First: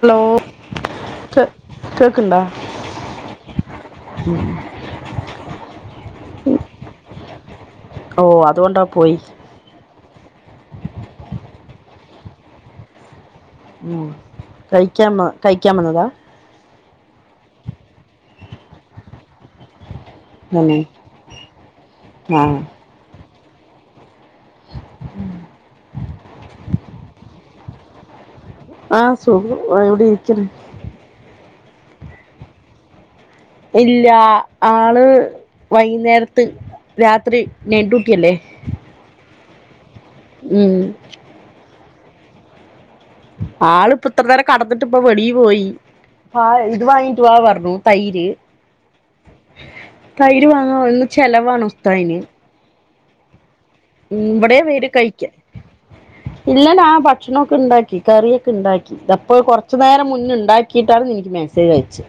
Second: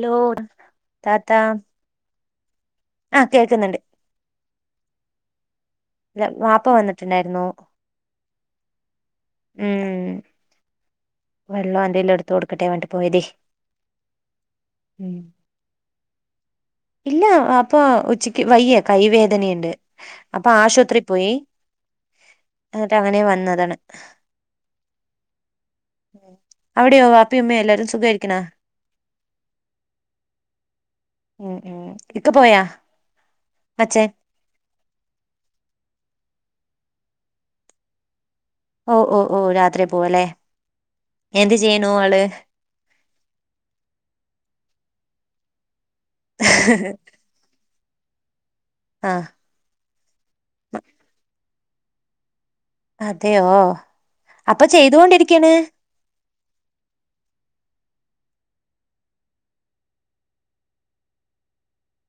Hello താത്ത കേ കേക്ക് ണ്ടാ ആ കേൾക്കുന്നുണ്ട് [inaudible] ല്ല വാപ്പ വന്നിട്ടുണ്ടായിരുന്നു ഓ അതുകൊണ്ടാ പോയി ഉം വെള്ളോന്റേൽ എടുത്ത് കൊടുക്കട്ടേ വണ്ടി പോയതി ഉം കഴിക്കാൻ കഴിക്കാൻ വന്നതാ ഇല്ല വാപ്പ ഉച്ചക്ക് വയ്യ കൈ വേദനയുണ്ട് അപ്പൊ തന്നെ ആശുപത്രി പോയി ന്നിട്ട് അങ്ങനെ വന്നതാണ് ഉം ഉം. അവിടെയോ വാപ്പിയും ഉമ്മയും എല്ലാരും സുഖായിരിക്ക്ണാ ആ സുഖം വിടെരിക്ക്ണ് ഉം ഉം ഇക്ക പോയാ അച്ഛൻ ഇല്ലാ ആള് വൈന്നേരത്ത് രാത്രി നൈറ്റ് ഡ്യൂട്ടിയല്ലേ ഓ ഓ ഓ രാത്രി പോവാല്ലെ ഉം എന്ത് ചെയ്യണു ആള് ആളിപ്പ ഇത്ര നേരം കടന്നിട്ടിപ്പ വെളീ പോയി [unintelligible] തൈര് ആ തൈര് വാങ്ങാ ഇന്ന് ചെലവാണ് ഉസ്താദ്ന് അതെയോ അപ്പൊ ചെയ്തുകൊണ്ടിരിക്കാണ് ഇല്ല ഞാൻ ഭക്ഷണൊക്കെണ്ടാക്കി കറിയൊക്കെണ്ടാക്കി ഇതപ്പോ കുറച്ചു നേരം മുന്നെ ണ്ടാക്കിയിട്ടാണ് നിനിക്ക് മെസ്സേജയച്ചെ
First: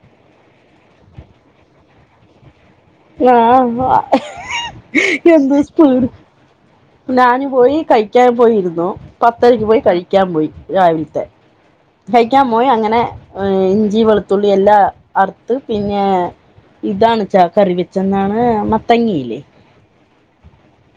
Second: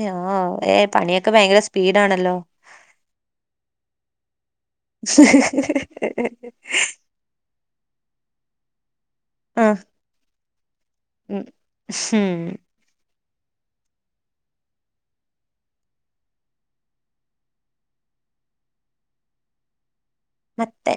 ഏഹ് ഓ ഏഹ് പണിയൊക്കെ ഭയങ്കര സ്പീഡാണല്ലോ ആഹ് എന്ത് സ്പീഡ് ഞാന് പോയി കഴിക്കാൻ പോയിരുന്നു പത്തരക്ക് ആ പോയി കഴിക്കാൻ പോയി രാവിലത്തെ കഴിക്കാൻ പോയി അങ്ങനെ ഇഞ്ചി വെളുത്തുള്ളി എല്ലാ അറുത്ത് പിന്നെ ഇതാണ് ച കറി വെച്ചെ എന്നാണ് മത്തങ്ങയില്ലേ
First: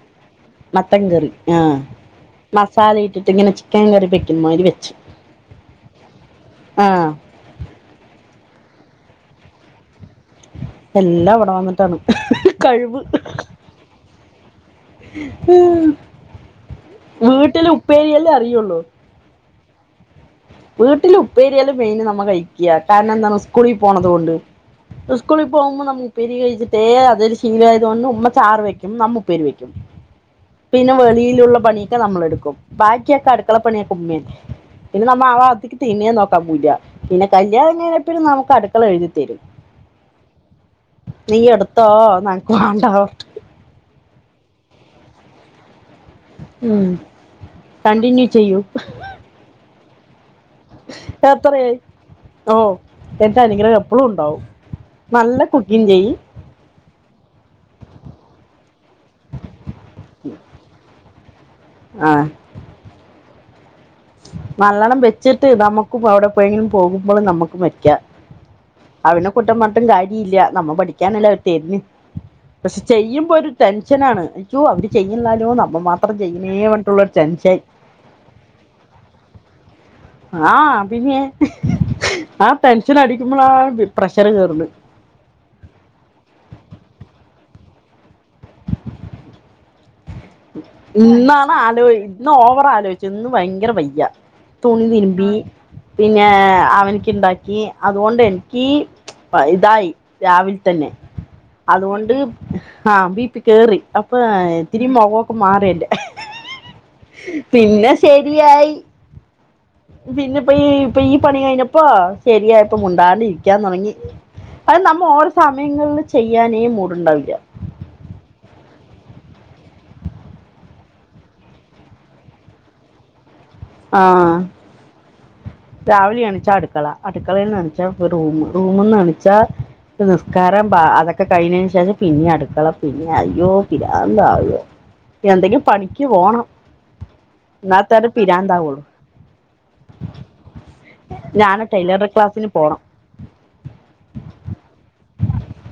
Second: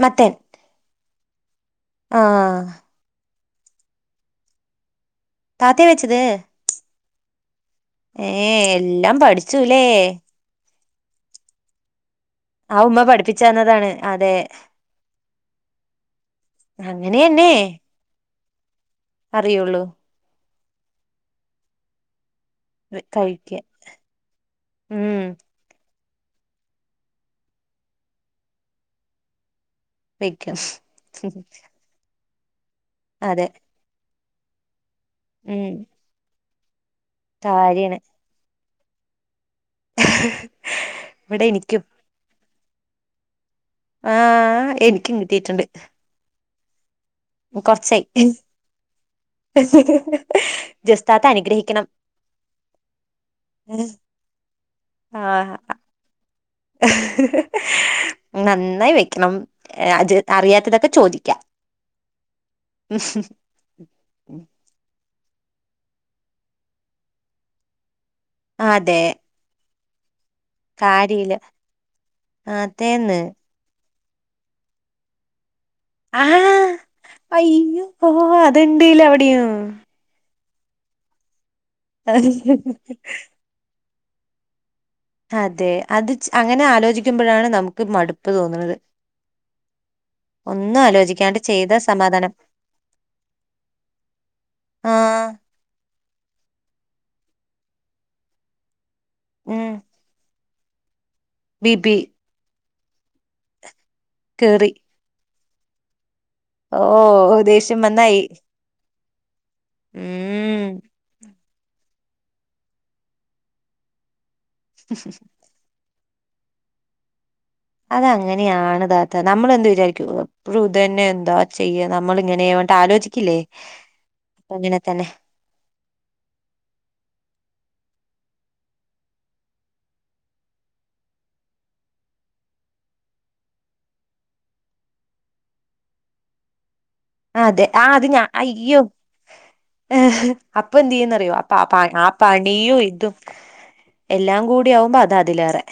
മത്തൻ മത്തൻ കറി ആഹ് ആ മസാല ഇട്ടിട്ട് ഇങ്ങനെ ചിക്കൻ കറി വെക്കുമ്മാതിരി വെച്ചു താത്തേ വെച്ചത് ആഹ് ഏഹ് എല്ലാം പഠിച്ചുല്ലേ എല്ലാം ഇവിടെ വന്നിട്ടാണ് ആഹ് ഉമ്മ കഴിവ് പഠിപ്പിച്ചന്നതാണ് അതെ അങ്ങനെയന്നെ ഉപേരിയല്ലേ അറിയൊള്ളൂ അറിയുള്ളൂ വീട്ടിൽ ഉപ്പേരിയല്ലും മെയിന് നമ്മ കഴിക്ക്യാ കാരണം എന്താണ് കഴിക്ക സ്കൂളിൽ പോണത്കൊണ്ട് ഉം സ്കൂളിൽ പോകുമ്പോ നമ്മ ഉപ്പരി കഴിച്ചിട്ടേ അതൊരു ശീലായത് കൊണ്ട് ഉമ്മ ചാറ് വെക്കും നമ്മ ഉപ്പേരി വെക്കും വെക്കും പിന്നെ വെളിയിലുള്ള പണിയൊക്കെ നമ്മളെടുക്കും ബാക്കിയൊക്കെ അതെ അടുക്കള പണിയൊക്കെ ഉമ്മെന്നെ ഉം മ്മാവാത്തിക്ക് തിരിഞ്ഞേ നോക്കാൻ പോവുല പിന്നെ കല്യാണം കഴിഞ്ഞെ കാര്യാണ് പിന്നെ നമുക്ക് അടുക്കള എഴുതി തരും നീ ഇവിടെ എനിക്കും എടുത്തോ എനക്ക് വേണ്ടാ പറഞ്ഞിട്ട് ആഹ് എനിക്കും കിട്ടീട്ടുണ്ട് ഉം കൊറച്ചായി കണ്ടിന്യൂ ചെയ്യൂ ജസിത്താത്ത എത്രയായി അനുഗ്രഹിക്കണം ഓ എന്റെ അനുഗ്രഹം എപ്പഴും ഉണ്ടാവും ആ നല്ല കുക്കിങ് ചെയ നന്നായി വെക്കണം അത് അറിയാത്തതൊക്കെ ചോദിക്ക ആഹ് ഉ് നല്ലണം വെച്ചിട്ട് നമുക്കും അവിടെ എപ്പോഴെങ്കിലും പോകുമ്പോളും നമുക്കും വയ്ക്ക അതെ കുട്ടം പറഞ്ഞിട്ട് കാര്യ ഇല്ല നമ്മൾ പഠിക്കാനല്ല കാര്യയില് അവർ തരു പക്ഷെ അതേന്ന് ചെയ്യുമ്പോ ഒരു ടെൻഷനാണ് അയ്യോ അവര് ചെയ്യുന്നില്ലാലോ നമ്മൾ മാത്രം ചെയ്യുന്നേ പറഞ്ഞിട്ടുള്ള ഒരു ടെൻഷൻ ഓഹ അത്ണ്ട്ല്ല അവിടെയും ആഹ് പിന്നെ ആഹ് ടെൻഷൻ അടിക്കുമ്പോൾ പ്രഷർ കേയറണ്ട് അതെ അത് അങ്ങനെ ആലോചിക്കുമ്പോഴാണ് നമുക്ക് മടുപ്പ് തോന്നുന്നത് ഒന്നും ആലോചിക്കാണ്ട് ഇന്നാണ് ചെയ്ത ആലോ ഇന്ന് സമാധാനം ഓവർ ആലോചി ഇന്ന് ഭയങ്കര വയ്യ തുണി ആ തിരുമ്പി പിന്നെ അവനക്ക് ഉണ്ടാക്കി അതുകൊണ്ട് എനിക്ക് ഉം ഇതായി രാവിലെ തന്നെ ബിപി അതുകൊണ്ട് ആഹ് ബി പി കേറി അപ്പൊ കേറി ഇത്തിരി മുഖൊക്കെ മാറി എന്റെ ഓ ദേഷ്യം പിന്നെ വന്നായി ശരിയായി പിന്നെ ഇപ്പൊ ഈ ഉം ഇപ്പ ഈ പണി കഴിഞ്ഞപ്പോ ശെരിയായപ്പ മുണ്ടാണ്ട് ഇരിക്കാൻ തുടങ്ങി അത് നമ്മ ഓരോ സമയങ്ങളിൽ ചെയ്യാനേ മൂടുണ്ടാവില്ല അത് അങ്ങനെയാണ് താത നമ്മൾ എന്ത് വിചാരിക്ക എപ്പഴും ഇതു തന്നെ എന്താ ചെയ്യ നമ്മള ഇങ്ങനെ ആലോചിക്കില്ലേ ആഹ് അങ്ങനെ തന്നെ രാവിലെ എണിച്ചാ അടുക്കള അടുക്കളയിൽന്ന് എണിച്ചാ റൂം റൂമന്ന് എണിച്ചാൽ നിസ്കാരം അതൊക്കെ കഴിഞ്ഞതിന് ശേഷം പിന്നെ അടുക്കള പിന്നെ അയ്യോ പിരാന്താവ് എന്തെങ്കി പണിക്ക് പോണം. അതെ എന്നാൽ ആ അത് തന്നെ ഞാ. അയ്യൊ പിരാന്താവുള്ളൂ അപ്പ എന്തെയ്ന്നറിയോ അപ്പ ഞാൻ പ ആ ടൈലറിംഗ് ക്ലാസ്സിന് പോണം പണിയോ. ഇതും എല്ലാം കൂടി ആകുമ്പോ അതതിലേറെ.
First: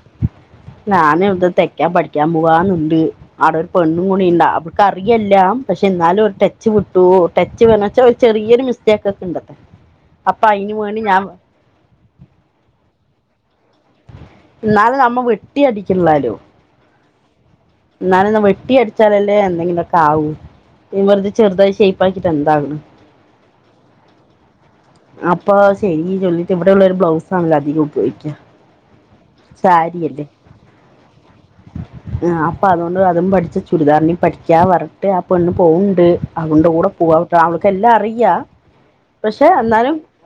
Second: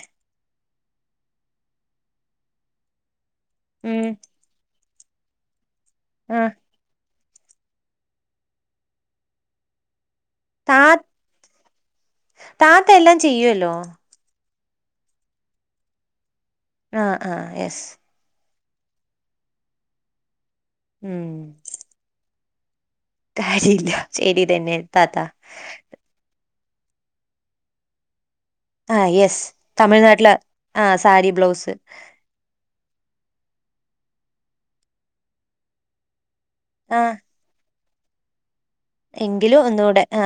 ഞാന് ത് തെക്ക്യാൻ പഠിക്ക്യാൻ പോവാന്നുണ്ട് അടൊര് പെണ്ണും ഉം കൂടിണ്ട അവൾക്കറിയല്ലാം. പക്ഷെ ന്നാലും ഒരു ആ ടച്ച് വിട്ടു ടച്ച് പർഞ്ഞ വച്ചാ ഒരു ചെറിയൊരു മിസ്റ്റേക്കൊക്കെണ്ടത. അപ്പ അയ്നു വേണ്ടി ഞാ. താത്തെല്ലാം ചെയ്യുവല്ലോ. ന്നാള് നമ്മ വെട്ടി അടിക്കിള്ളാലോ. ആഹ് ആഹ് യെസ്. ന്നാലൊന്ന് വെട്ടി അട്ച്ചാലല്ലേ എന്തെങ്കിലൊക്കാവൂ ഇ ഉം വെർതെ ചെർതായി ഷേപ്പാക്കിട്ടെന്താക്ണ്. കാര്യമില്ല ശരി തന്നെ. താത്ത അപ്പൊ ശരി ചൊല്ലിട്ട് ഇവടെള്ളരു ബ്ലൗസാണല്ലോ അധികം ഉപയോഗിക്ക്യ. ആഹ് യെസ് തമിഴ്നാട്ടില ആഹ് സാരി ബ്ലൗസ്. ആഹ് അപ്പ അതുകൊണ്ട് അതും പഠ്ച്ച ചുരിദാറിന് പഠിക്ക്യാ പർഞ്ഞിട്ട് ആ പെണ്ണ് പോവുണ്ട്. അതുകൊണ്ട് കൂടെ ആ പോവാട്ട അവൾക്കെല്ലാ അറിയാ. എങ്കിലു ഒന്നൂടെ ആ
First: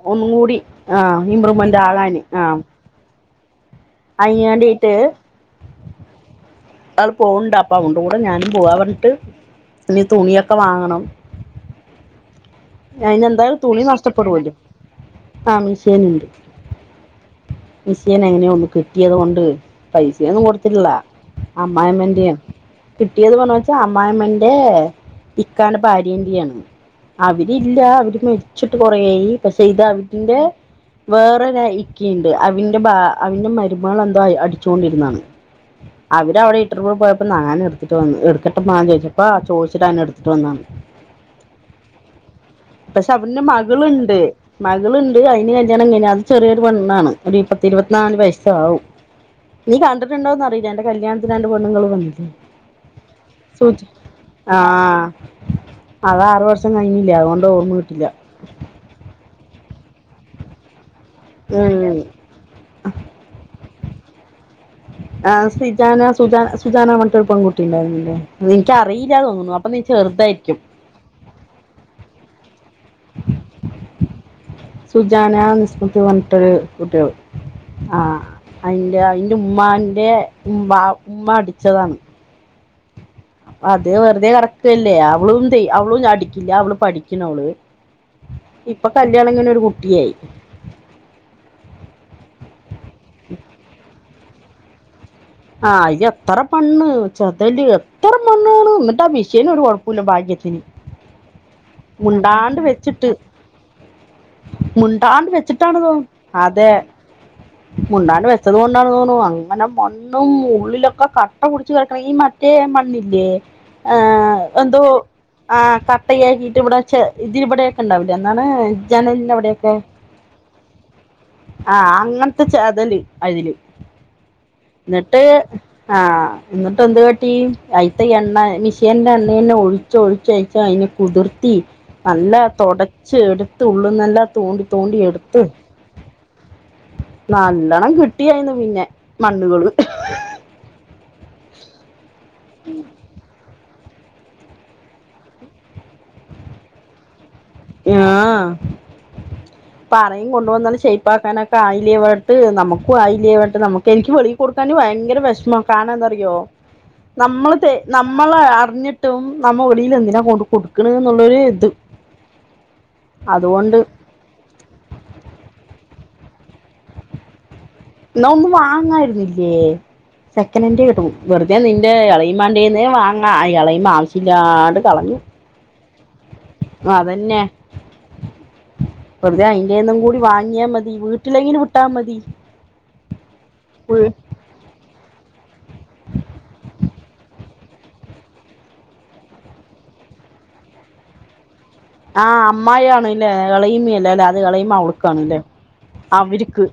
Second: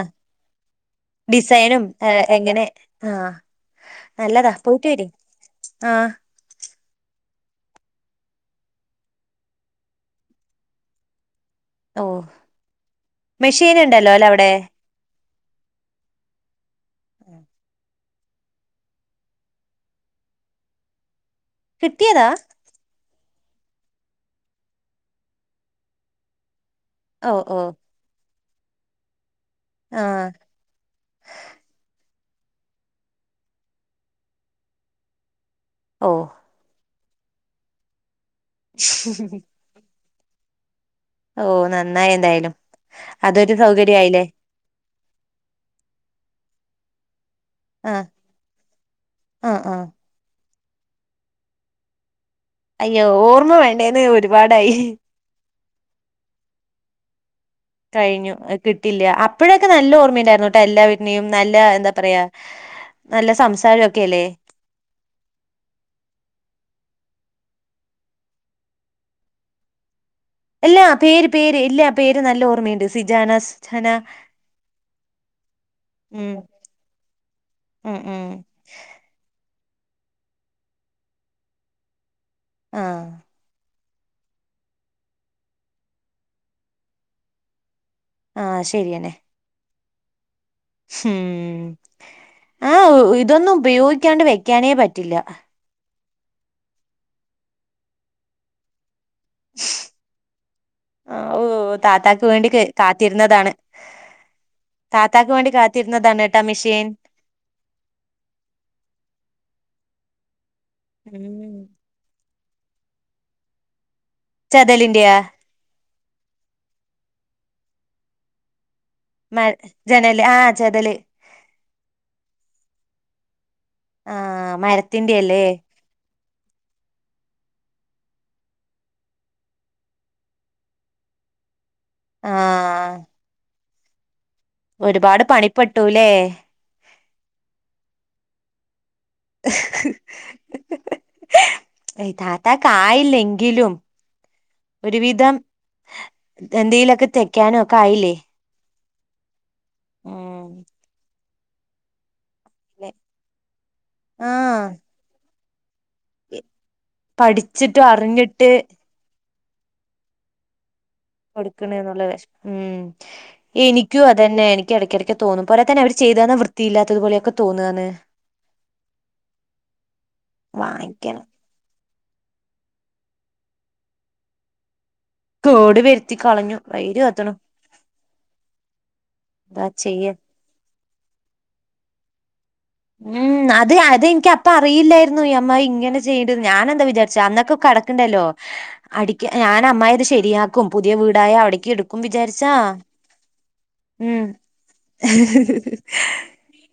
ആ ഇമ്പ്രൂവ്മെന്റ് ഡിസൈനും എ ആകാന് ആ എങ്ങനെ ആഹ്. നല്ലതാ പോയിട്ട് അയിനാണ്ടീട്ട് വര് ആഹ്. ആള് പോവ്ണ്ട് അപ്പ അവൾടെകൂടെ ഞാനും പോവാ പർഞ്ട്ട് ഞ്ഞ് തുണിയൊക്ക വാങ്ങണം. ഓഹ്. ഞ്ഞയിനെന്താ തുണി നഷ്ടപ്പെടുവല്ലോ ആ മിഷിന്ണ്ട്. അ എ മശിനെങ്ങന്യോ ഒന്ന് കിട്ട്യത് കൊണ്ട് പൈസയൊന്നും കൊടുത്തില്ല കിട്ടിയതാ അമ്മായിമ്മൻ്റിം. കിട്ടിയത് പർഞ്ഞ വച്ചാ അമ്മായിമ്മൻ്റെ ഇക്കാന്റെ ഭാര്യൻ്റെയാണ്. ഓ ഓ അവരില്ല അവര് മെര്ച്ചിട്ട് കൊറേയി പക്ഷെ ഇത് ആ അവൻ്റെ വേറൊരാ ഇക്കിണ്ട് അവിന്റ് ഭാ അവിന്റ് മരുമകളെന്തോയി അടിച്ചോണ്ടിരുന്നാണ്. ഓ അവരവിടെ ഇട്ടർന്ന് പോയപ്പൊ ന്നാന് ഇട്ത്തിട്ട് വന്ന് എടുത്തിട്ട് മാ പൊയ്ചപ്പാ ചോദിച്ചട്ടങ്ങനെട് തു അന്നാന്ന്. ഓഹ് നന്നായി എതായ്ലും അതൊരു സൗകര്യായിലേ. മകള്ണ്ട് അയിന് കല്യാണം കയ്ഞ്ഞ് അത് ചെറ്യോരു പെണ്ണാണ് ഒരിപ്പ ആഹ് ഇരുപത്നാല് വയസ്സാവും ആഹ് നീ ആഹ് കണ്ടിട്ടുണ്ടോന്നറിയില എന്റെ കല്യാണത്തിന് രണ്ട് പെണ്ണുങ്ങള് വന്നില്ലേ. അയ്യോ ഓർമ്മ സൂചി വേണ്ടേന്നെ ആ ഒരുപാടായി. അത് ആറ് വർഷം കഴിഞ്ഞില്ല അതുകൊണ്ട് ഓർമ്മ കിട്ടില്ല കഴിഞ്ഞു കിട്ടില്ല അപ്പോഴക്കെ നല്ല ഓർമ്മെണ്ടായിര്ന്നു ട്ടോ എല്ലാവീട്ട്നേയും നല്ല എന്താ ഉം പറയാ. നല്ല സംസാരം ഒക്കെ അല്ലേ. ആഹ് സിജാന സുജന സുജാന പർഞിട്ടൊരു പെങ്കുട്ടി ണ്ടായിരുന്നില്ലേ നിൻക്ക് അറിയില തോന്നുണു അപ്പ നീ ചെർതായിരിക്ക്യും. ല്ല പേര് പേര് ഇല്ല പേര് നല്ല ഓർമ്മയുണ്ട് സിജാന സുജനാ. സുജാന നിസ്മൃതി പർഞ്ഞിട്ടൊരു കുട്ട്യള് ഉം ആഹ്. ഉം അയിന്റ അയിന്റുമ്മാൻ്റെ ഉം ബ ഉമ്മ അടിച്ചതാണ്. ആഹ്. അത് വെർതെ കറക്ടല്ലേ അവളുന്തേ അവളും അടിക്കില്ല അവള് പഠിക്കിണോള്. ആഹ് ഇപ്പ ശരിയന്നെ കല്യാണം കയ്ഞ്ഞൊര് കുട്ടിയായി. ഉം ആഹ് ഇതൊന്നും ഉപയോഗിക്ക്യാണ്ട് വെക്ക്യാനേ പറ്റില്ല. ആഹ് അയ എത്തറ പണ്ണ് ചെതല് എത്ര മണ്ണാണ് ന്നട്ടാ മിഷ് കേനൊരു കൊഴ്പ്പൂല്ല ഭഗ്യത്തിന്. ഓഹ് താത്താക്ക് വേണ്ടി കര് കാത്തിര്ന്നതാണ്. മുണ്ടാണ്ട് വെച്ചിട്ടാണ്തോ കേട്ടാ അതെ. മെഷീൻ മുണ്ടാണ്ട് വെച്ചത് കൊണ്ടാണ് തോണു അങ്ങനെ മണ്ണും മുള്ളിലൊക്കെ കട്ട ഉം പിടിച്ച് എ. ക്രീ മറ്റേ മണ്ണില്ലേ ഏഹ് എന്തോ. ചതലിന്റെയാ ആഹ് കട്ടയാക്കിട്ട് ഇവിടെ ച്ചേ ഇതി ബടെക്കെ ണ്ടാവുലേ അന്നാണ്. മ ജനല് ആഹ് ചെതല് ആഹ് അങ്ങൻത്തെ ചെതല് അയില് ആഹ് ന്നിട്ട് ആഹ് എന്നിട്ട് എന്ത് കാട്ടി അയിത്ത എണ്ണ മിഷീന്റെ എണ്ണ അന്നെ ഒഴി ചൊ ഒഴിച്ചയച്ചാ അയിന് കുതിർത്തി ആ നല്ല തൊടച്ച് എടുത്ത് ഉള്ളന്ന്എല്ലാം തോണ്ടി തോണ്ടി ഒരുപാട് എടുത്ത് പണിപ്പെട്ടൂല്ലേ നല്ലോണം കിട്ടിയായിന്ന് പിന്നെ മണ്ണുകള് താത്താക്കായില്ലെങ്കിലും ഒരുവിധം എന്തേയ്ലൊക്കെ തെക്കാനും ഒക്കെ ആയില്ലേ ആഹ് ഇപ്പ ആറേം കൊണ്ട് ഉം വന്നത് ഷെയിപ്പാക്കാൻ ഒക്കെ ആയില്ലേ വ് ട്ട് നമുക്കും ആയില്ലേ പറഞ്ട്ട് നമുക്ക് എനിക്ക് ആ വെളി കൊടുക്കാൻ ഭയങ്കര വെഷമാ കാരണം എന്താ റിയ്യോ നമ്മള് തെ പഠിച്ചിട്ടും നമ്മള് അറിഞ്ഞിട്ട് അറിഞ്ഞിട്ടും നമ്മ വെളിയിൽ എന്തിനാ കൊണ്ട് കൊടു ക്ക്ണ്ന്ന്ള്ളൊ കൊടുക്കണേ എന്നുള്ള വിഷമം ഉം അതുകൊണ്ട് എനിക്കും അതന്നെ എനി ക്കെടെക്കെടക്ക് തോന്നും പോരാത്തേന് അവര് ചെയ്യ്തെന്ന വൃത്തിയില്ലാത്തത് പോലെ ഒക്കെ തോന്ന്ആന്ന് ന്നാ ഒന്ന് വാങ്ങായിരുന്ന്ല്ലേ സെക്കൻനന്റ് കിട്ടും വാങ്ങിക്കണം വെറുത ഞാ നിന്റെ എളയിമാന്റേന്ന് വാങ്ങാ എളേയ്മ ആവശ്യല്ലാണ്ട് കളഞ്ഞു തോട് വെരുത്തി കളഞ്ഞു വൈര് വത്തണു അതന്നെ വെറുതെ എന്താ അയിന്റെന്നും ചെയ്യാ കൂടി വാങ്ങിയാ മതി വീട്ടിലെങ്ങനും വിട്ടാ മതി ഉം അത് അത് ഉം. ഇനിക്ക് അപ്പ അപ്പ അറിയില്ലായിരുന്നു ഈ അമ്മായി ഇങ്ങനെ ചെയ്യ്ണ്ട്ന്ന് ഞാനെന്താ വിചാരിച്ച അന്നൊക്കെ കടക്ക്ണ്ടല്ലോ അടിക്കി ഞാൻ അമ്മയിത് ശരിയാക്കും പുതിയ വീടായ അവിടേക്ക് എടു ക്കും ആ വിചാരിച്ചാ അമ്മായിയാണല്ലേ ഇളയിമയല്ലേ ഉം അല്ലേ അത് ഇളയിമ അവൾക്കാണല്ലേ അവർക്ക്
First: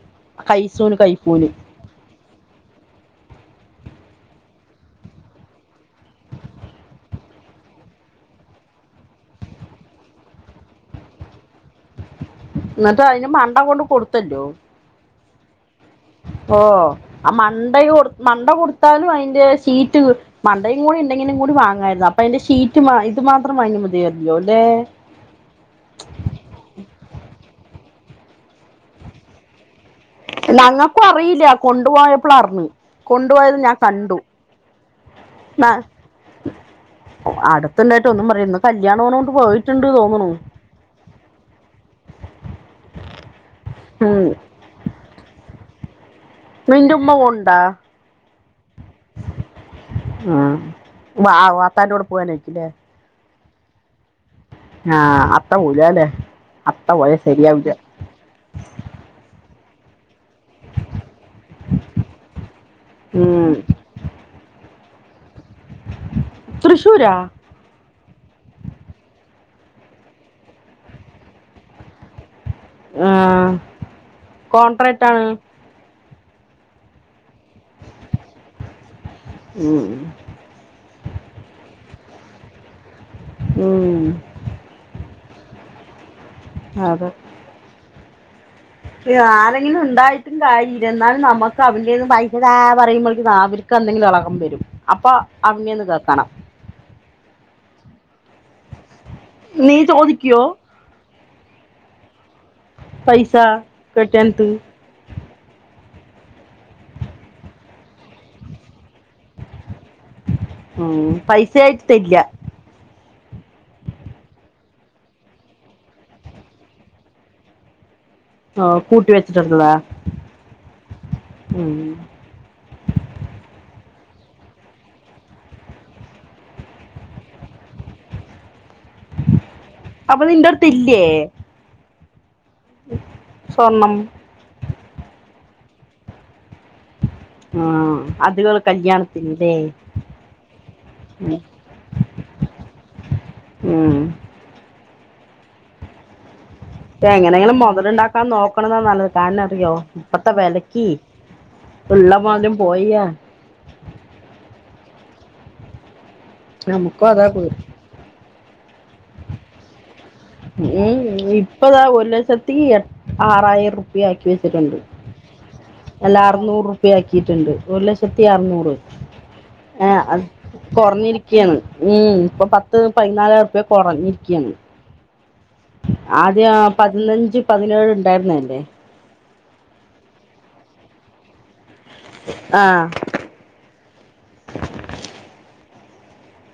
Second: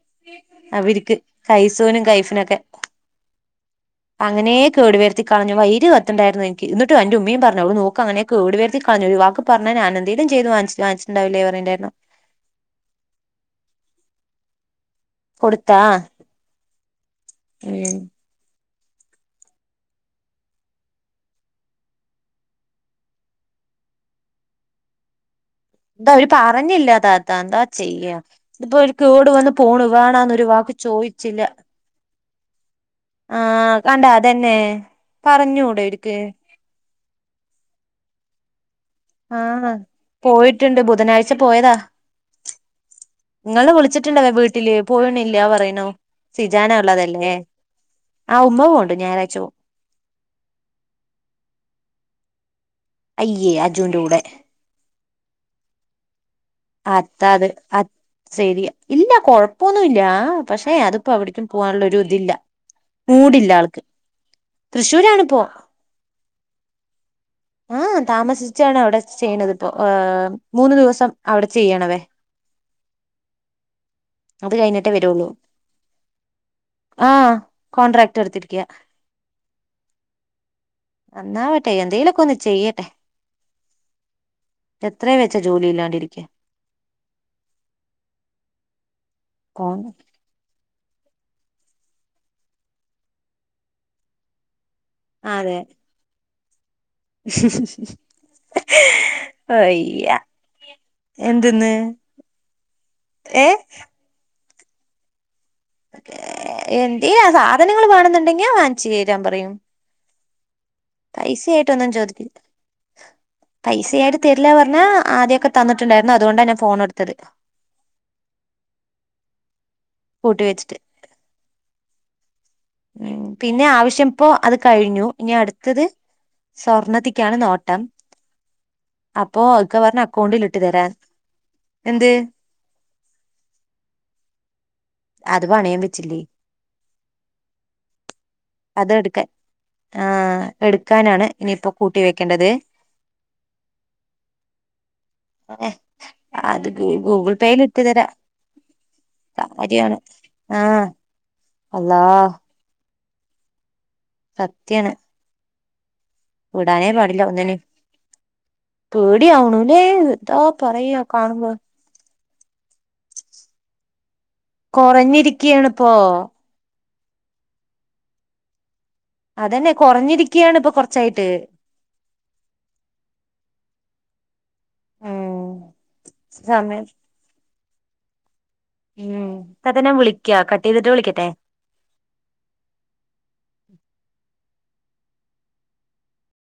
കൈസൂന് അവരിക്ക് കൈപ്പൂന് കൈസൂനും കൈഫിനൊക്കെ അങ്ങനേ കേടുവരുത്തി കളഞ്ഞു. വൈര് കത്തണ്ടായിരുന്നു എനിക്ക്. എന്നിട്ട് എന്റെ ഉമ്മയും പറഞ്ഞൂ അവളു നോക്ക് അങ്ങനെ കേടു വരുത്തി കളഞ്ഞു. ഒരു വാക്ക് പറഞ്ഞാ ഞാനെന്തേലും ചെയ്ത് വാങ്ങിച്ച് വാങ്ങിച്ചിട്ടുണ്ടാവില്ലേ പറയെണ്ടായിരുന്നു. ന്നട്ട് അതിന് മണ്ട കൊണ്ട് കൊടുത്തല്ലോ. കൊടുത്താ. ഓഹ് ആഹ് മണ്ട ഉം കൊ മണ്ട കൊടുത്താലും അതിൻ്റെ ഷീറ്റ് കി മണ്ടയും കൂടി ഉണ്ടെങ്കിലും കൂടി വാങ്ങായിരുന്നു. അപ്പൊ അതിന്റെ ഷീറ്റ് ഇത് മാത്രം വാങ്ങി മതിയായിരുന്നല്ലോ ല്ലേ. ഇതവര് പറഞ്ഞില്ല താത്താ. എന്താ ചെയ്യാ ഇതിപ്പോ അവര് കേട് വന്ന് പോണു. വേണാന്നൊരു വാക്ക് ചോയിച്ചില്ല. കൊണ്ടുപോയ പ്പളറിഞ്ഞ് ആഹ് കണ്ടാ അതെന്നെ. ന- പറഞ്ഞൂടെ ഓര്ക്ക് അടുത്തുണ്ടായിട്ട് ഒന്നും പറയില്ല. ഇന്ന് കല്യാണുള്ളോണ്ട് പോയിട്ടുണ്ട് തോന്നണൂ. ട്ട്ണ്ട്. ബുധനാഴ്ച പോയതാ. ഇങ്ങളിനെ ഉം. വിളിച്ചിട്ടുണ്ടല്ല വീട്ടില്. പോയണില്ലാ പറയണൂ. സിജാന് നിന്റെ ഉമ്മ ഉള്ളതല്ലേ. കൊണ്ടാ ആഹ് ഉമ്മ പോണ്ട്. ഞായറാഴ്ച പോവും. ആഹ് വാ വാപ്പാന്റെ കൂടെ പോവാനായിരിക്കുല്ലേ. അയ്യേ അജൂന്റെ കൂടെ. ആഹ് അത്ത പോവൂലല്ലേ. അത്താ അത്. അത് ശരിയാ ഇല്ല കൊഴപ്പൊന്നൂല്ല. പക്ഷെ അതിപ്പോ എവിടക്കും പോവാനുള്ളൊ ഒരു ഇതില്ല. ഉം. മൂടില്ല ആൾക്ക്. തൃശ്ശൂരാണ് പ്പോ. തൃശ്ശൂരാ. ആഹ് താമസിച്ചാണ് അവ്ടെ ചെയ്യണതിപ്പോ. മൂന്നു ദിവസം. അവിടെ ചെയ്യണതേ. ആ അത് കഴിഞ്ഞിട്ടേ കോൺട്രാക്ട് ആണ് വരോളൂ. ആഹ് കോൺട്രാക്ട് എടുത്തിരിക്കാ. ഉം. അന്നാവട്ടെ എന്തേലൊക്ക ഒന്ന് ചെയ്യട്ടെ ഉം എത്രയെന്നു വെച്ചാ ജോലിയില്ലാണ്ടിരിക്കാ അതെ ക്യാരെങ്കിലും പോന്ന് ഉണ്ടായി ഉണ്ടായിരുന്നാൽ നമ്മക്ക് അവൻ്റേന്ന് പൈസാ താ പറയുമ്പോഴേക്കും അവർക്ക് എന്തെങ്കിലും ഇളകം വരും അപ്പൊ അതെ അവങ്ങേന്ന് കേക്കണം നീ വയ്യ ചോദിക്കുവോ എന്തന്ന് പൈസ കെട്ടിയോൻത്ത് എന്ത് ചെയ്യാ സാധനങ്ങൾ വേണെന്നുണ്ടെങ്കി വാങ്ങിച്ചു തരാൻ പറയും പൈസ ആയിട്ട് പൈസയായിട്ടൊന്നും തരില്ല ചോദിക്കില്ല പൈസയായിട്ട് തരില്ലാ പറഞ്ഞാ ആദ്യമൊക്കെ തന്നിട്ടുണ്ടായിരുന്നു അതുകൊണ്ടാ ഞാൻ ഫോൺ എടുത്തത് ആഹ് കൂട്ടി വെച്ചിട്ടുണ്ടല്ലേ കൂട്ടി വെച്ചിട്ട് ഉം ഉം പിന്നെ ആവശ്യം ഇപ്പോ അത് കഴിഞ്ഞു ഇനി അടുത്തത് സ്വർണ്ണത്തിക്കാണ് നോട്ടം അപ്പോ ഇക്ക പറഞ്ഞു അപ്പൊ അക്കൗണ്ടിൽ നിന്റെ ഇട്ട് അടുത്ത് തരാൻ ഇല്ലേ എന്ത് സ്വർണം അത് പണയം വെച്ചില്ലേ ആഹ് അത് കള് അത് എടുക്കാ കല്യാണത്തിനല്ലേ ആഹ് എടുക്കാനാണ് ഇനിയിപ്പോ കൂട്ടി വെക്കേണ്ടത് ഉം ഏഹ് അത് ഗൂഗിൾ എങ്ങനെയെങ്കിലും പേയിൽ ഇട്ട് തരാം മുതലുണ്ടാക്കാൻ നോക്കണാതാ നല്ലത് ന്താന്നറിയോ കാര്യാണ് ഇപ്പഴത്തെ ആഹ് വെലക്കി അള്ളാ ഉള്ള മുതലും പോയാ സത്യാണ് വിടാനെ നമുക്കും പാടില്ല അതാ പോയി ഒന്നിനേം പേടിയാവുണൂല്ലെ ന്ന് ഉം ഇപ്പതാ ഒരു ലക്ഷത്തി എ ആറായിരം പി ആക്കി വെച്ച്ട്ടുണ്ട് കൊറഞ്ഞിരിക്കയാണ് ഇപ്പോ എല്ല അറുനൂറുപ്പി ആക്കീട്ടുണ്ട് ഒരു ലക്ഷത്തി അറ്നൂറ് അതന്നെ ആഹ് അത് കൊറഞ്ഞിരിക്കയാണ് ഇപ്പൊ കൊറച്ചായിട്ട് കൊറഞ്ഞിരിക്കയാണ് ഉം ഇപ്പൊ പത്ത് പതിനാലായിറുപ്യ കൊറഞ്ഞിരിക്കയാണ് ഉം ആദ്യം അ സമയം പതിനഞ്ച് പതിനേഴ് ഉണ്ടായിറ്ന്നതല്ലെ ഉം താത്ത നാ വിളിക്കാ കട്ട് ചെയ്തിട്ട് വിളിക്കട്ടെ ആഹ്